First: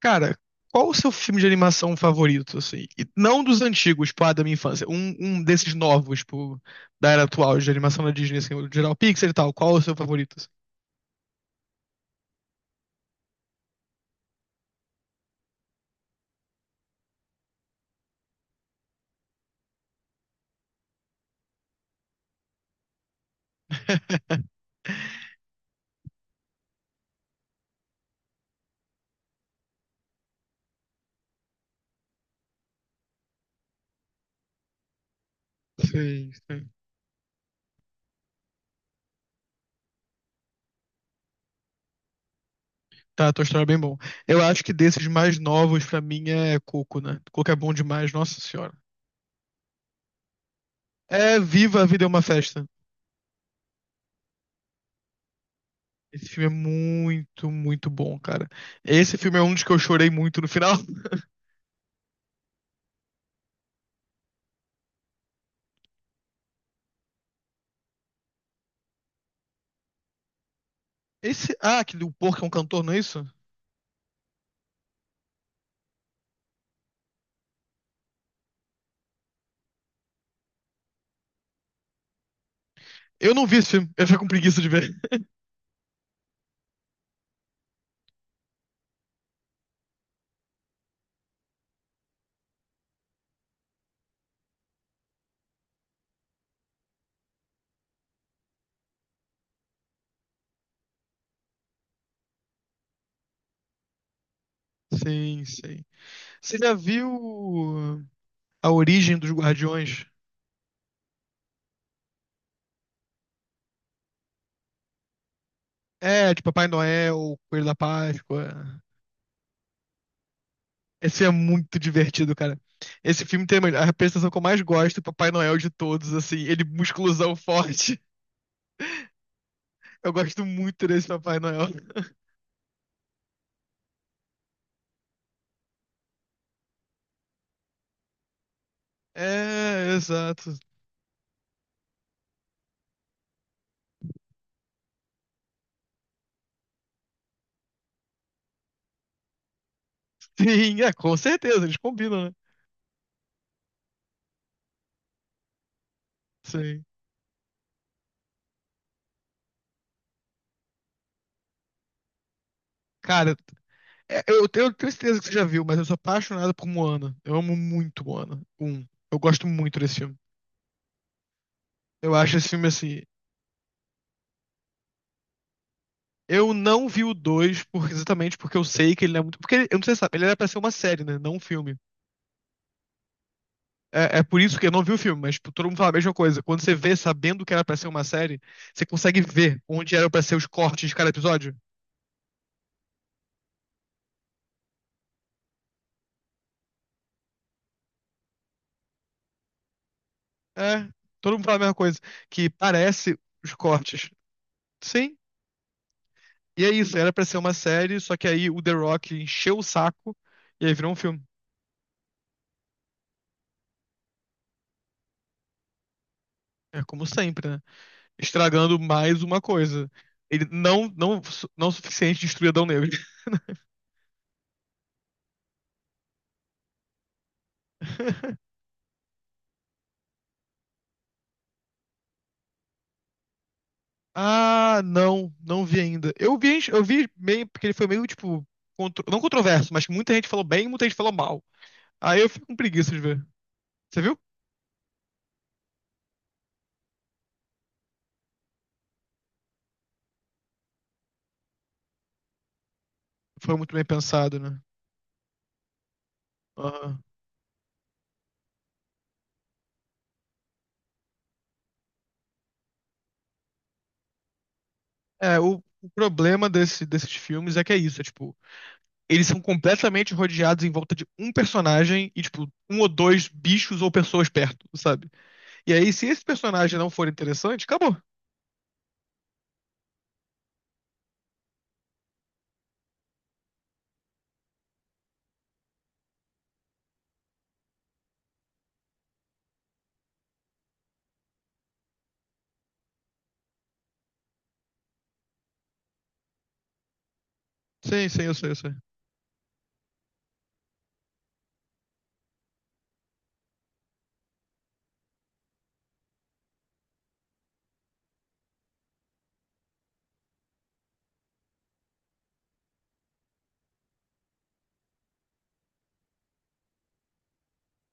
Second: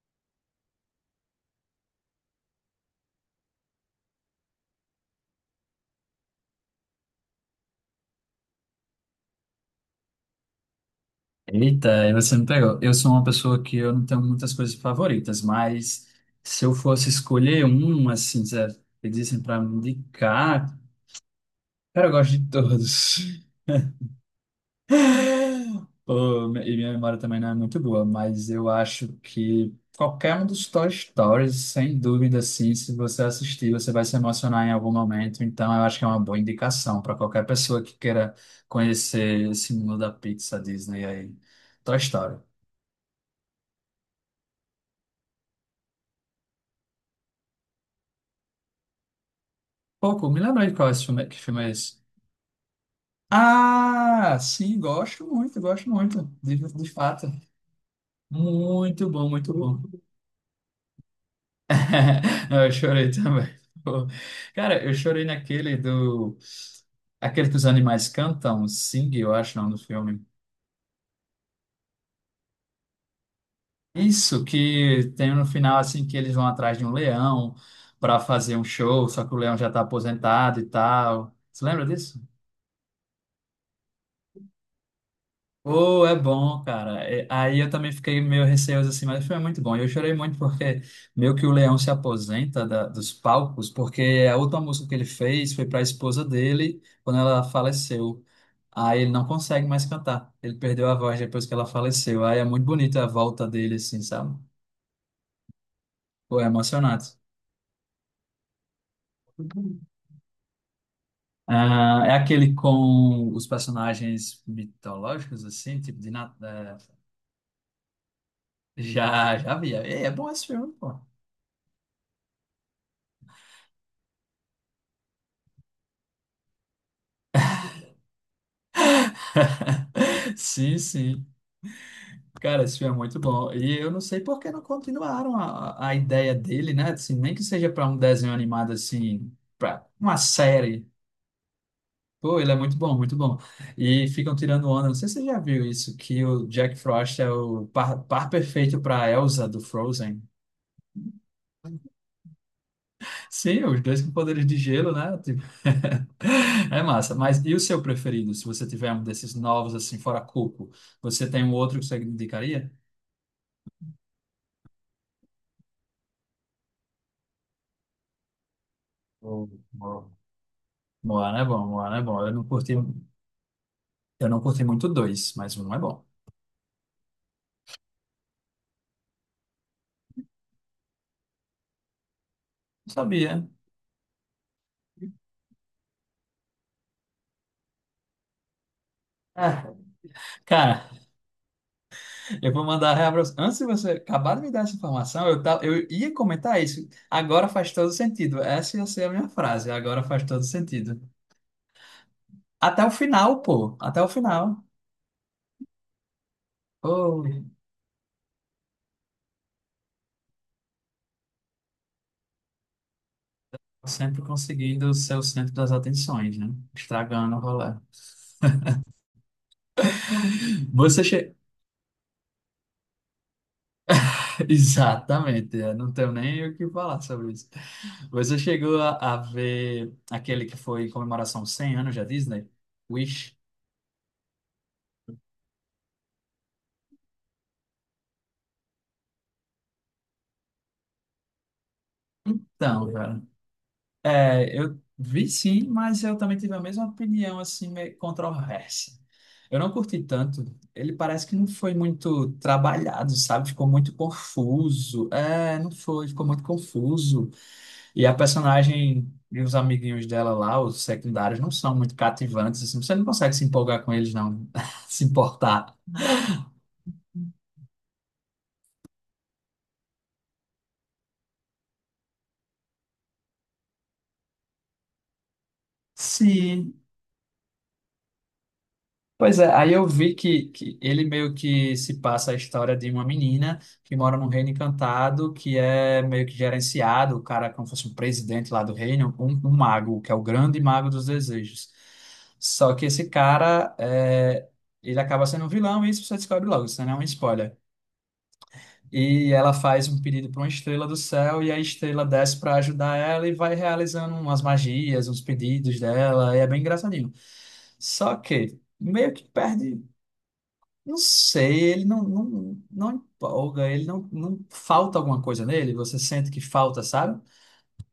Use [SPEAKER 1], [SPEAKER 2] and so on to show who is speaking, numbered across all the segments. [SPEAKER 1] Cara, qual o seu filme de animação favorito, assim? E não dos antigos, tipo, ah, da minha infância. Um desses novos, tipo, da era atual, de animação da Disney, assim, o geral Pixar e tal. Qual o seu favorito, assim?
[SPEAKER 2] Eita, aí você me pegou. Eu sou uma pessoa que eu não tenho muitas coisas favoritas, mas se eu fosse escolher um, assim, se pedissem para me indicar, cara, eu gosto de todos. Pô, e minha memória também não é muito boa, mas eu acho que qualquer um dos Toy Stories, sem dúvida, assim, se você assistir, você vai se emocionar em algum momento. Então, eu acho que é uma
[SPEAKER 1] Sim,
[SPEAKER 2] boa
[SPEAKER 1] sim.
[SPEAKER 2] indicação para qualquer pessoa que queira conhecer esse mundo da Pixar, Disney aí. Toy Story.
[SPEAKER 1] Tá, a tua história é bem bom. Eu acho que desses mais novos, pra mim, é Coco, né? Coco é bom demais, nossa senhora.
[SPEAKER 2] Pouco, me lembra de qual é esse filme, que
[SPEAKER 1] É
[SPEAKER 2] filme é
[SPEAKER 1] Viva a
[SPEAKER 2] esse?
[SPEAKER 1] Vida é uma Festa.
[SPEAKER 2] Ah, sim, gosto muito,
[SPEAKER 1] Esse filme é
[SPEAKER 2] de fato.
[SPEAKER 1] muito, muito bom, cara.
[SPEAKER 2] Muito
[SPEAKER 1] Esse
[SPEAKER 2] bom,
[SPEAKER 1] filme é um
[SPEAKER 2] muito
[SPEAKER 1] dos que eu
[SPEAKER 2] bom.
[SPEAKER 1] chorei muito no final.
[SPEAKER 2] Não, eu chorei também. Pô. Cara, eu chorei naquele do. Aquele que os animais cantam, Sing, eu acho, não, do filme.
[SPEAKER 1] Esse. Ah, que o porco é um cantor, não é isso?
[SPEAKER 2] Isso, que tem no final, assim, que eles vão atrás de um leão para fazer um show, só que o leão já tá aposentado e tal. Você lembra disso?
[SPEAKER 1] Eu não vi esse filme, eu fico com preguiça de ver.
[SPEAKER 2] Oh, é bom, cara. É, aí eu também fiquei meio receoso assim, mas o filme é muito bom. Eu chorei muito porque meio que o Leão se aposenta dos palcos, porque a última música que ele fez foi para a esposa dele quando ela faleceu. Aí ele não consegue mais cantar. Ele perdeu a voz depois que ela faleceu. Aí é muito bonita a volta dele, assim, sabe?
[SPEAKER 1] Sim, sim.
[SPEAKER 2] Pô, é
[SPEAKER 1] Você já viu
[SPEAKER 2] emocionante.
[SPEAKER 1] ah, A Origem dos Guardiões?
[SPEAKER 2] Ah, é aquele com os personagens mitológicos, assim, tipo de.
[SPEAKER 1] É, de Papai Noel, Coelho da Páscoa.
[SPEAKER 2] Já, já vi. É, é bom esse filme, pô.
[SPEAKER 1] Esse é muito divertido, cara. Esse filme tem a representação que eu mais gosto, Papai Noel de todos, assim, ele musculosão forte. Eu gosto
[SPEAKER 2] Sim,
[SPEAKER 1] muito desse
[SPEAKER 2] sim.
[SPEAKER 1] Papai Noel.
[SPEAKER 2] Cara, esse filme é muito bom. E eu não sei por que não continuaram a ideia dele, né? Assim, nem que seja para um desenho animado, assim, para
[SPEAKER 1] É,
[SPEAKER 2] uma
[SPEAKER 1] exato.
[SPEAKER 2] série. Pô, ele é muito bom, muito bom. E ficam tirando onda. Não sei se você já viu isso, que o Jack Frost é o par, par perfeito para Elsa do Frozen.
[SPEAKER 1] Sim, é, com certeza, eles combinam, né?
[SPEAKER 2] Sim, os dois com poderes de gelo, né? Tipo, é
[SPEAKER 1] Sim.
[SPEAKER 2] massa. Mas e o seu preferido? Se você tiver um desses novos, assim, fora Coco, você tem um outro que você indicaria?
[SPEAKER 1] Cara, é, eu tenho certeza que você já viu, mas eu sou apaixonado por Moana. Eu amo muito Moana. Um. Eu gosto
[SPEAKER 2] Bom,
[SPEAKER 1] muito desse
[SPEAKER 2] bom.
[SPEAKER 1] filme.
[SPEAKER 2] Moana é bom, Moana é
[SPEAKER 1] Eu
[SPEAKER 2] bom.
[SPEAKER 1] acho esse filme assim.
[SPEAKER 2] Eu não curti muito dois, mas um é bom.
[SPEAKER 1] Eu não vi o dois por, exatamente porque eu sei que ele não é muito. Porque ele- eu não sei se sabe, ele era pra ser uma série, né? Não um filme.
[SPEAKER 2] Não sabia.
[SPEAKER 1] É, é por isso que eu não vi o filme, mas tipo, todo mundo fala a mesma coisa. Quando você vê sabendo que era pra ser uma série, você consegue ver
[SPEAKER 2] Ah,
[SPEAKER 1] onde eram pra ser os cortes
[SPEAKER 2] cara,
[SPEAKER 1] de cada episódio.
[SPEAKER 2] eu vou mandar real pra você. Antes de você acabar de me dar essa informação, tava, eu ia comentar isso. Agora faz todo sentido. Essa ia ser a minha frase. Agora faz todo
[SPEAKER 1] É,
[SPEAKER 2] sentido.
[SPEAKER 1] todo mundo fala a mesma coisa. Que
[SPEAKER 2] Até o
[SPEAKER 1] parece
[SPEAKER 2] final,
[SPEAKER 1] os
[SPEAKER 2] pô. Até o
[SPEAKER 1] cortes.
[SPEAKER 2] final.
[SPEAKER 1] Sim. E é isso, era pra
[SPEAKER 2] Pô,
[SPEAKER 1] ser uma série, só que aí o The Rock encheu o saco e aí virou um filme.
[SPEAKER 2] sempre conseguindo ser o centro das atenções, né?
[SPEAKER 1] É como
[SPEAKER 2] Estragando o
[SPEAKER 1] sempre, né?
[SPEAKER 2] rolê.
[SPEAKER 1] Estragando mais uma coisa. Ele
[SPEAKER 2] Você, che...
[SPEAKER 1] não o suficiente destruir Adão Negro.
[SPEAKER 2] Exatamente, eu não tenho nem o que falar sobre isso. Você chegou a ver aquele que foi em comemoração aos 100 anos da Disney? Wish?
[SPEAKER 1] Ah, não, não vi ainda. Eu vi meio, porque ele foi meio, tipo, contro- não controverso, mas muita gente falou bem e muita gente falou mal. Aí eu fico com preguiça
[SPEAKER 2] Então,
[SPEAKER 1] de
[SPEAKER 2] cara,
[SPEAKER 1] ver. Você viu?
[SPEAKER 2] eu vi sim, mas eu também tive a mesma opinião, assim, meio controversa. Eu não curti tanto. Ele parece que não foi muito trabalhado, sabe?
[SPEAKER 1] Foi
[SPEAKER 2] Ficou
[SPEAKER 1] muito bem
[SPEAKER 2] muito
[SPEAKER 1] pensado, né?
[SPEAKER 2] confuso. É, não foi, ficou muito
[SPEAKER 1] Aham.
[SPEAKER 2] confuso. E a personagem e os amiguinhos dela lá, os secundários, não são muito cativantes, assim, você não consegue se empolgar com eles, não, se
[SPEAKER 1] É, o,
[SPEAKER 2] importar.
[SPEAKER 1] o problema desses filmes é que é isso, é tipo, eles são completamente rodeados em volta de um personagem e, tipo, um ou dois bichos ou pessoas perto, sabe? E aí, se esse
[SPEAKER 2] Sim.
[SPEAKER 1] personagem não for interessante, acabou.
[SPEAKER 2] Pois é, aí eu vi que ele meio que se passa a história de uma menina que mora num reino encantado, que é meio que gerenciado, o cara é como se fosse um presidente lá do reino, um mago, que é o grande mago dos desejos. Só que esse cara, ele acaba sendo um vilão, e isso você descobre logo, isso não é um spoiler.
[SPEAKER 1] Sim, sim, eu sei, eu sei.
[SPEAKER 2] E ela faz um pedido para uma estrela do céu, e a estrela desce para ajudar ela e vai realizando umas magias, uns pedidos dela, e é bem engraçadinho. Só que meio que perde, não sei, ele não, não empolga, ele não, não falta alguma coisa nele, você sente que falta, sabe?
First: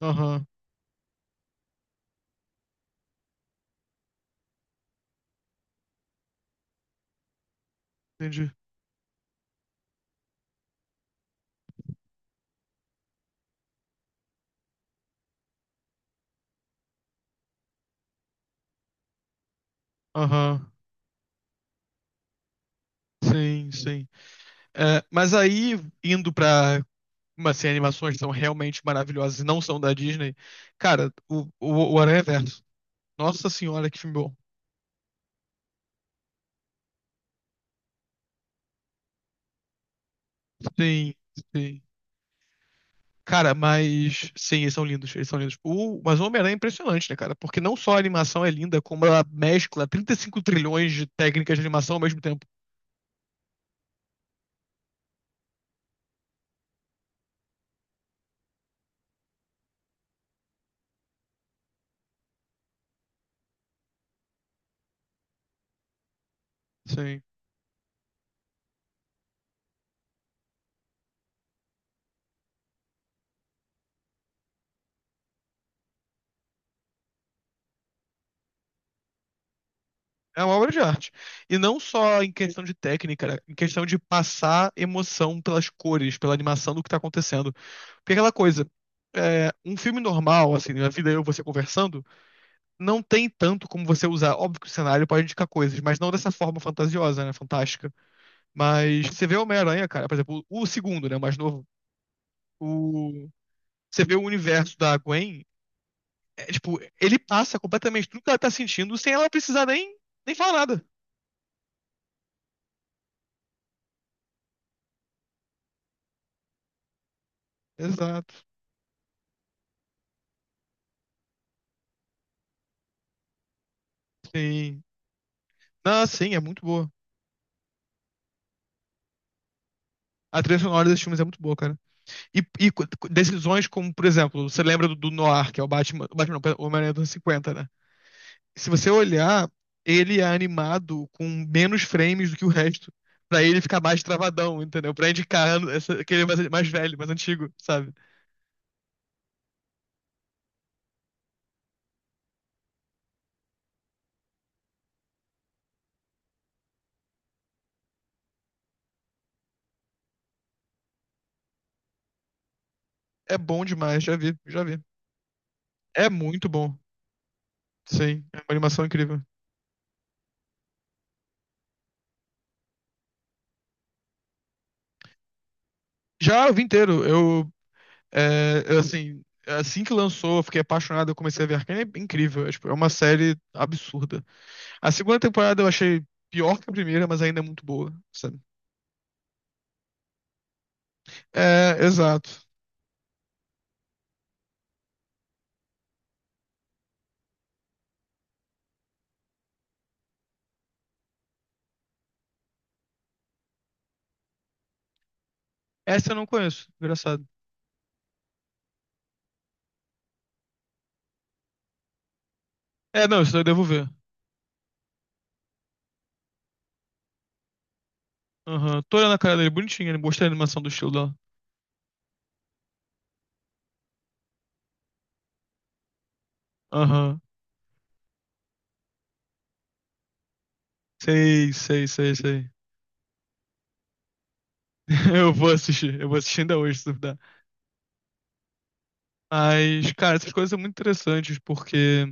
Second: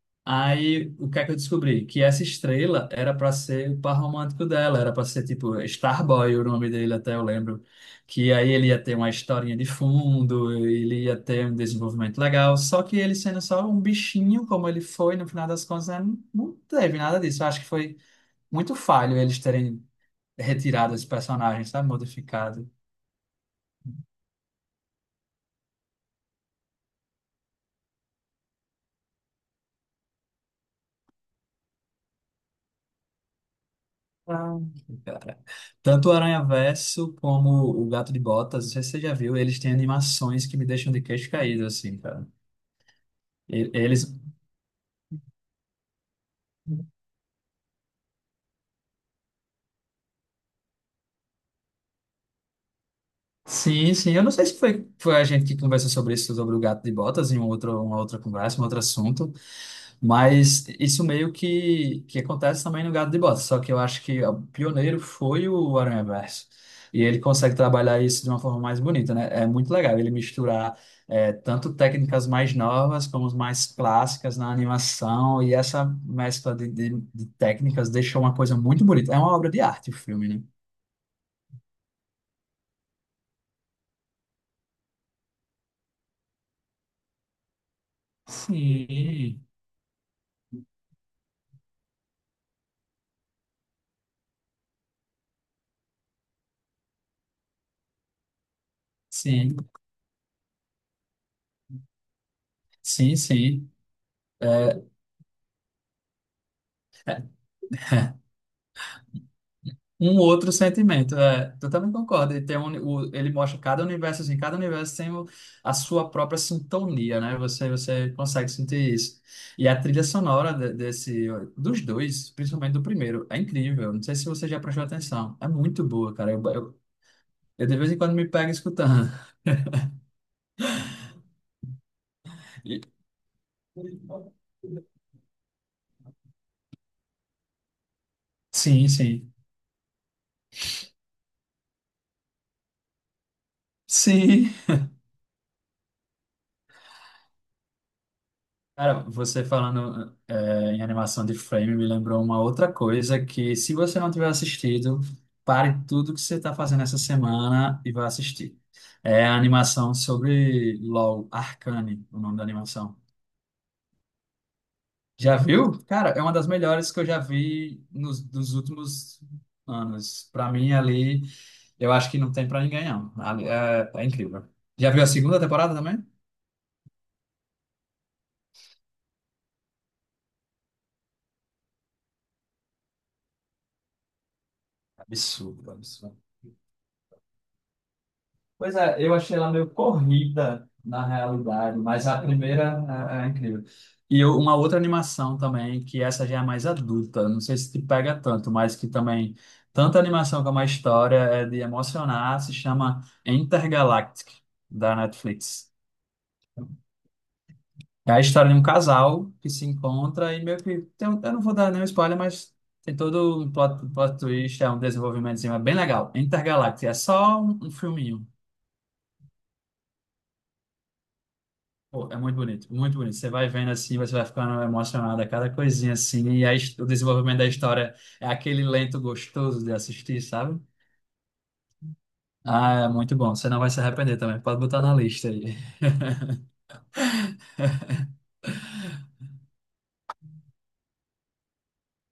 [SPEAKER 1] Aham,
[SPEAKER 2] Aí, o que é que eu descobri? Que essa estrela era para ser o par romântico dela, era para ser tipo Starboy, o nome dele, até eu lembro. Que aí
[SPEAKER 1] entendi.
[SPEAKER 2] ele ia ter uma historinha de fundo, ele ia ter um desenvolvimento legal, só que ele sendo só um bichinho, como ele foi, no final das contas, né, não teve nada disso. Eu acho que foi muito falho eles terem
[SPEAKER 1] Aham,
[SPEAKER 2] retirado esse personagem, sabe? Modificado.
[SPEAKER 1] sim, sim. É, mas aí, indo pra umas assim, animações que são realmente maravilhosas e não são da Disney, cara, o Aranha Verso. Nossa senhora, que filme bom.
[SPEAKER 2] Ah, cara. Tanto o Aranhaverso como o Gato de Botas, não sei se você já viu, eles têm animações que me deixam de
[SPEAKER 1] Sim,
[SPEAKER 2] queixo caído,
[SPEAKER 1] sim.
[SPEAKER 2] assim, cara.
[SPEAKER 1] Cara,
[SPEAKER 2] E- Eles.
[SPEAKER 1] mas sim, eles são lindos, eles são lindos. O, mas o Homem-Aranha é impressionante, né, cara? Porque não só a animação é linda, como ela mescla 35 trilhões de técnicas de animação ao mesmo tempo.
[SPEAKER 2] Sim, sim. Eu não sei se foi, foi a gente que conversou sobre isso, sobre o Gato de Botas, em um outro, uma outra conversa, um outro assunto. Mas isso meio que acontece também no Gato de Botas, só que eu acho que o pioneiro foi o Aranhaverso. E ele
[SPEAKER 1] Sim.
[SPEAKER 2] consegue trabalhar isso de uma forma mais bonita, né? É muito legal ele misturar tanto técnicas mais novas como as mais clássicas na animação, e essa mescla de técnicas deixou uma coisa muito bonita. É uma obra de arte o filme, né?
[SPEAKER 1] É uma obra de arte. E não só em questão de técnica, né? Em questão de passar emoção pelas cores, pela animação do que tá acontecendo. Porque é aquela coisa,
[SPEAKER 2] Sim.
[SPEAKER 1] é, um filme normal, assim, na vida eu e você conversando, não tem tanto como você usar. Óbvio que o cenário pode indicar coisas, mas não dessa forma fantasiosa, né? Fantástica. Mas você vê o
[SPEAKER 2] Sim,
[SPEAKER 1] Homem-Aranha, cara, por exemplo, o segundo, né, o mais novo,
[SPEAKER 2] sim,
[SPEAKER 1] o...
[SPEAKER 2] sim.
[SPEAKER 1] você vê o universo da Gwen, é, tipo, ele passa completamente tudo que ela tá sentindo sem ela precisar nem,
[SPEAKER 2] Um
[SPEAKER 1] nem falar
[SPEAKER 2] outro
[SPEAKER 1] nada.
[SPEAKER 2] sentimento, é. Eu também concordo. Ele, tem um, ele mostra cada universo, assim, cada universo tem a sua própria sintonia, né? Você
[SPEAKER 1] Exato,
[SPEAKER 2] consegue sentir isso. E a trilha sonora desse, dos dois, principalmente do primeiro, é incrível. Não sei se você já
[SPEAKER 1] sim.
[SPEAKER 2] prestou atenção. É muito
[SPEAKER 1] Não,
[SPEAKER 2] boa, cara.
[SPEAKER 1] sim, é muito boa.
[SPEAKER 2] Eu de vez em quando me pego escutando.
[SPEAKER 1] A trilha sonora desses filmes é muito boa, cara. E
[SPEAKER 2] E-
[SPEAKER 1] co- decisões como, por exemplo, você lembra do Noir, que é o Batman, não, o Homem-Aranha dos anos 50, né? Se
[SPEAKER 2] Sim,
[SPEAKER 1] você
[SPEAKER 2] sim.
[SPEAKER 1] olhar, ele é animado com menos frames do que o resto. Pra ele ficar mais
[SPEAKER 2] Sim,
[SPEAKER 1] travadão, entendeu? Pra indicar essa, que ele é mais, mais velho, mais antigo, sabe?
[SPEAKER 2] cara, você falando em animação de frame me lembrou uma outra coisa que, se você não tiver assistido, pare tudo que você está fazendo essa semana e vá assistir. É a animação sobre LOL, Arcane, o nome da animação.
[SPEAKER 1] É bom demais, já vi, já vi.
[SPEAKER 2] Já viu?
[SPEAKER 1] É
[SPEAKER 2] Cara, é uma das
[SPEAKER 1] muito bom.
[SPEAKER 2] melhores que eu já vi nos
[SPEAKER 1] Sim, é uma
[SPEAKER 2] dos
[SPEAKER 1] animação incrível.
[SPEAKER 2] últimos anos. Pra mim, ali, eu acho que não tem pra ninguém, não. Ali, é, é incrível. Já viu a segunda temporada também?
[SPEAKER 1] Já eu vi inteiro. Eu, é, eu, assim, assim que lançou, eu fiquei apaixonado, eu comecei a ver Arcane. É incrível, é, tipo, é uma série absurda. A segunda temporada eu
[SPEAKER 2] Absurdo,
[SPEAKER 1] achei
[SPEAKER 2] absurdo.
[SPEAKER 1] pior que a primeira, mas ainda é muito boa, sabe?
[SPEAKER 2] Pois é, eu achei ela meio corrida na
[SPEAKER 1] É,
[SPEAKER 2] realidade, mas a
[SPEAKER 1] exato.
[SPEAKER 2] primeira é, é incrível. Uma outra animação também, que essa já é mais adulta, não sei se te pega tanto, mas que também, tanto a animação como a história é de emocionar, se chama Intergalactic, da Netflix.
[SPEAKER 1] Essa eu não conheço, engraçado.
[SPEAKER 2] É a história de um casal que se encontra e meio que, tem eu não vou dar nenhum spoiler, mas tem
[SPEAKER 1] É, não, isso daí
[SPEAKER 2] todo
[SPEAKER 1] eu
[SPEAKER 2] um
[SPEAKER 1] devo
[SPEAKER 2] plot,
[SPEAKER 1] ver.
[SPEAKER 2] plot twist, é um desenvolvimentozinho, é bem legal. Intergalactic, é só um filminho.
[SPEAKER 1] Aham. Tô olhando a cara dele bonitinha, ele gostei da animação do estilo dela.
[SPEAKER 2] Pô, é muito bonito, muito bonito. Você vai vendo assim, você vai ficando emocionado a cada coisinha assim, e a o
[SPEAKER 1] Aham.
[SPEAKER 2] desenvolvimento da história é aquele lento gostoso de assistir, sabe?
[SPEAKER 1] Sei, sei, sei, sei.
[SPEAKER 2] Ah, é muito bom. Você não vai se arrepender também. Pode botar na lista aí.
[SPEAKER 1] Eu vou assistir ainda hoje, se duvidar. Mas, cara, essas coisas são muito interessantes, porque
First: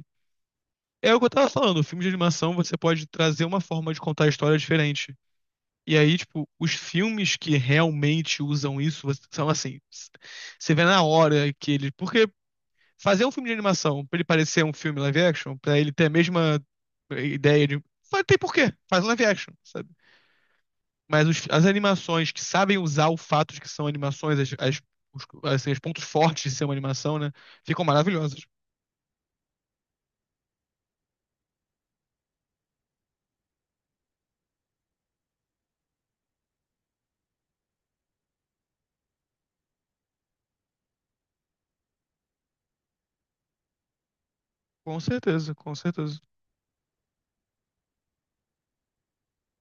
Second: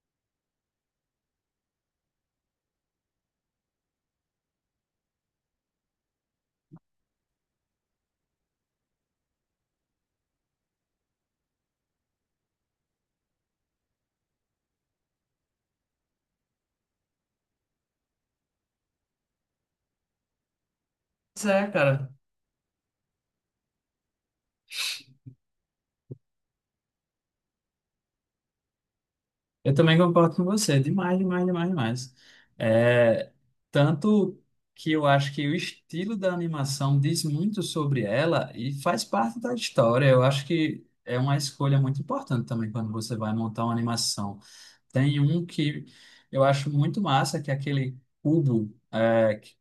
[SPEAKER 1] é o que eu tava falando, o filme de animação você pode trazer uma forma de contar a história diferente. E aí, tipo, os filmes que realmente usam isso você- são assim, s- você vê na hora que eles. Porque fazer um filme de animação pra ele parecer um filme live action, pra ele ter a mesma ideia de. Fa- tem porquê, faz um live action, sabe? Mas os-
[SPEAKER 2] Pois
[SPEAKER 1] as
[SPEAKER 2] é, cara.
[SPEAKER 1] animações que sabem usar o fato de que são animações, as- os, assim, os pontos fortes de ser uma animação, né? Ficam maravilhosas.
[SPEAKER 2] Eu também concordo com você. Demais, demais, demais, demais. É, tanto que eu acho que o estilo da animação diz muito sobre ela e faz parte da história. Eu acho que é uma escolha muito importante também quando você vai montar uma animação.
[SPEAKER 1] Com
[SPEAKER 2] Tem um
[SPEAKER 1] certeza, com
[SPEAKER 2] que
[SPEAKER 1] certeza.
[SPEAKER 2] eu acho muito massa, que é aquele cubo.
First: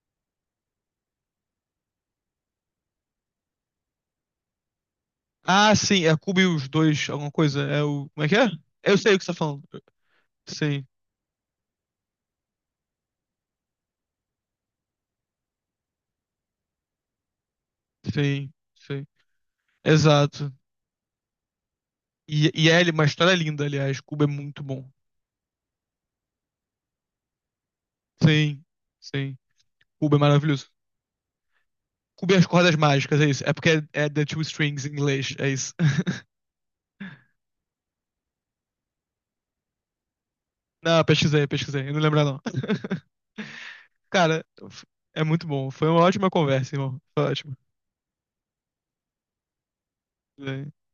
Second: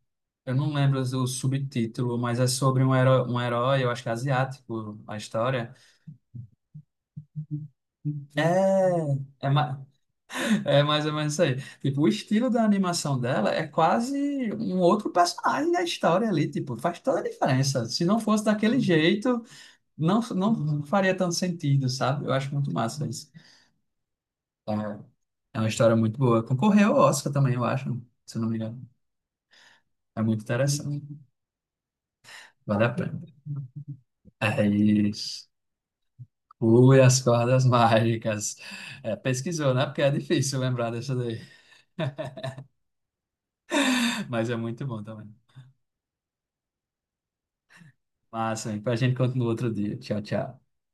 [SPEAKER 2] Eu não lembro o subtítulo, mas é sobre um herói, eu acho que é asiático, a história.
[SPEAKER 1] Ah, sim, é Cubo e os dois, alguma coisa. É o. Como é que é? Eu
[SPEAKER 2] É,
[SPEAKER 1] sei o que você tá
[SPEAKER 2] é,
[SPEAKER 1] falando.
[SPEAKER 2] ma- É
[SPEAKER 1] Sim,
[SPEAKER 2] mais ou menos isso aí. Tipo, o estilo da animação dela é quase um outro personagem da história ali. Tipo, faz toda a diferença. Se não fosse
[SPEAKER 1] sim,
[SPEAKER 2] daquele
[SPEAKER 1] sim.
[SPEAKER 2] jeito, não,
[SPEAKER 1] Exato.
[SPEAKER 2] não faria tanto sentido, sabe? Eu acho
[SPEAKER 1] E
[SPEAKER 2] muito
[SPEAKER 1] é uma
[SPEAKER 2] massa
[SPEAKER 1] história
[SPEAKER 2] isso.
[SPEAKER 1] é linda, aliás. Cubo é muito
[SPEAKER 2] É,
[SPEAKER 1] bom.
[SPEAKER 2] é uma história muito boa. Concorreu ao Oscar também, eu acho, se eu não me
[SPEAKER 1] Sim,
[SPEAKER 2] engano.
[SPEAKER 1] sim. Cubo é
[SPEAKER 2] É muito
[SPEAKER 1] maravilhoso.
[SPEAKER 2] interessante.
[SPEAKER 1] Cubem as cordas
[SPEAKER 2] Vale a
[SPEAKER 1] mágicas,
[SPEAKER 2] pena.
[SPEAKER 1] é isso. É porque é, é The Two
[SPEAKER 2] É
[SPEAKER 1] Strings em inglês,
[SPEAKER 2] isso.
[SPEAKER 1] é isso.
[SPEAKER 2] Ui, as cordas mágicas. É, pesquisou, né? Porque é difícil lembrar
[SPEAKER 1] Não,
[SPEAKER 2] dessa daí.
[SPEAKER 1] pesquisei, pesquisei. Eu não lembro, não. Cara,
[SPEAKER 2] Mas é muito bom
[SPEAKER 1] é
[SPEAKER 2] também.
[SPEAKER 1] muito bom. Foi uma ótima conversa, irmão. Foi ótimo.
[SPEAKER 2] Massa, hein? A gente continua outro dia. Tchau, tchau.
[SPEAKER 1] É.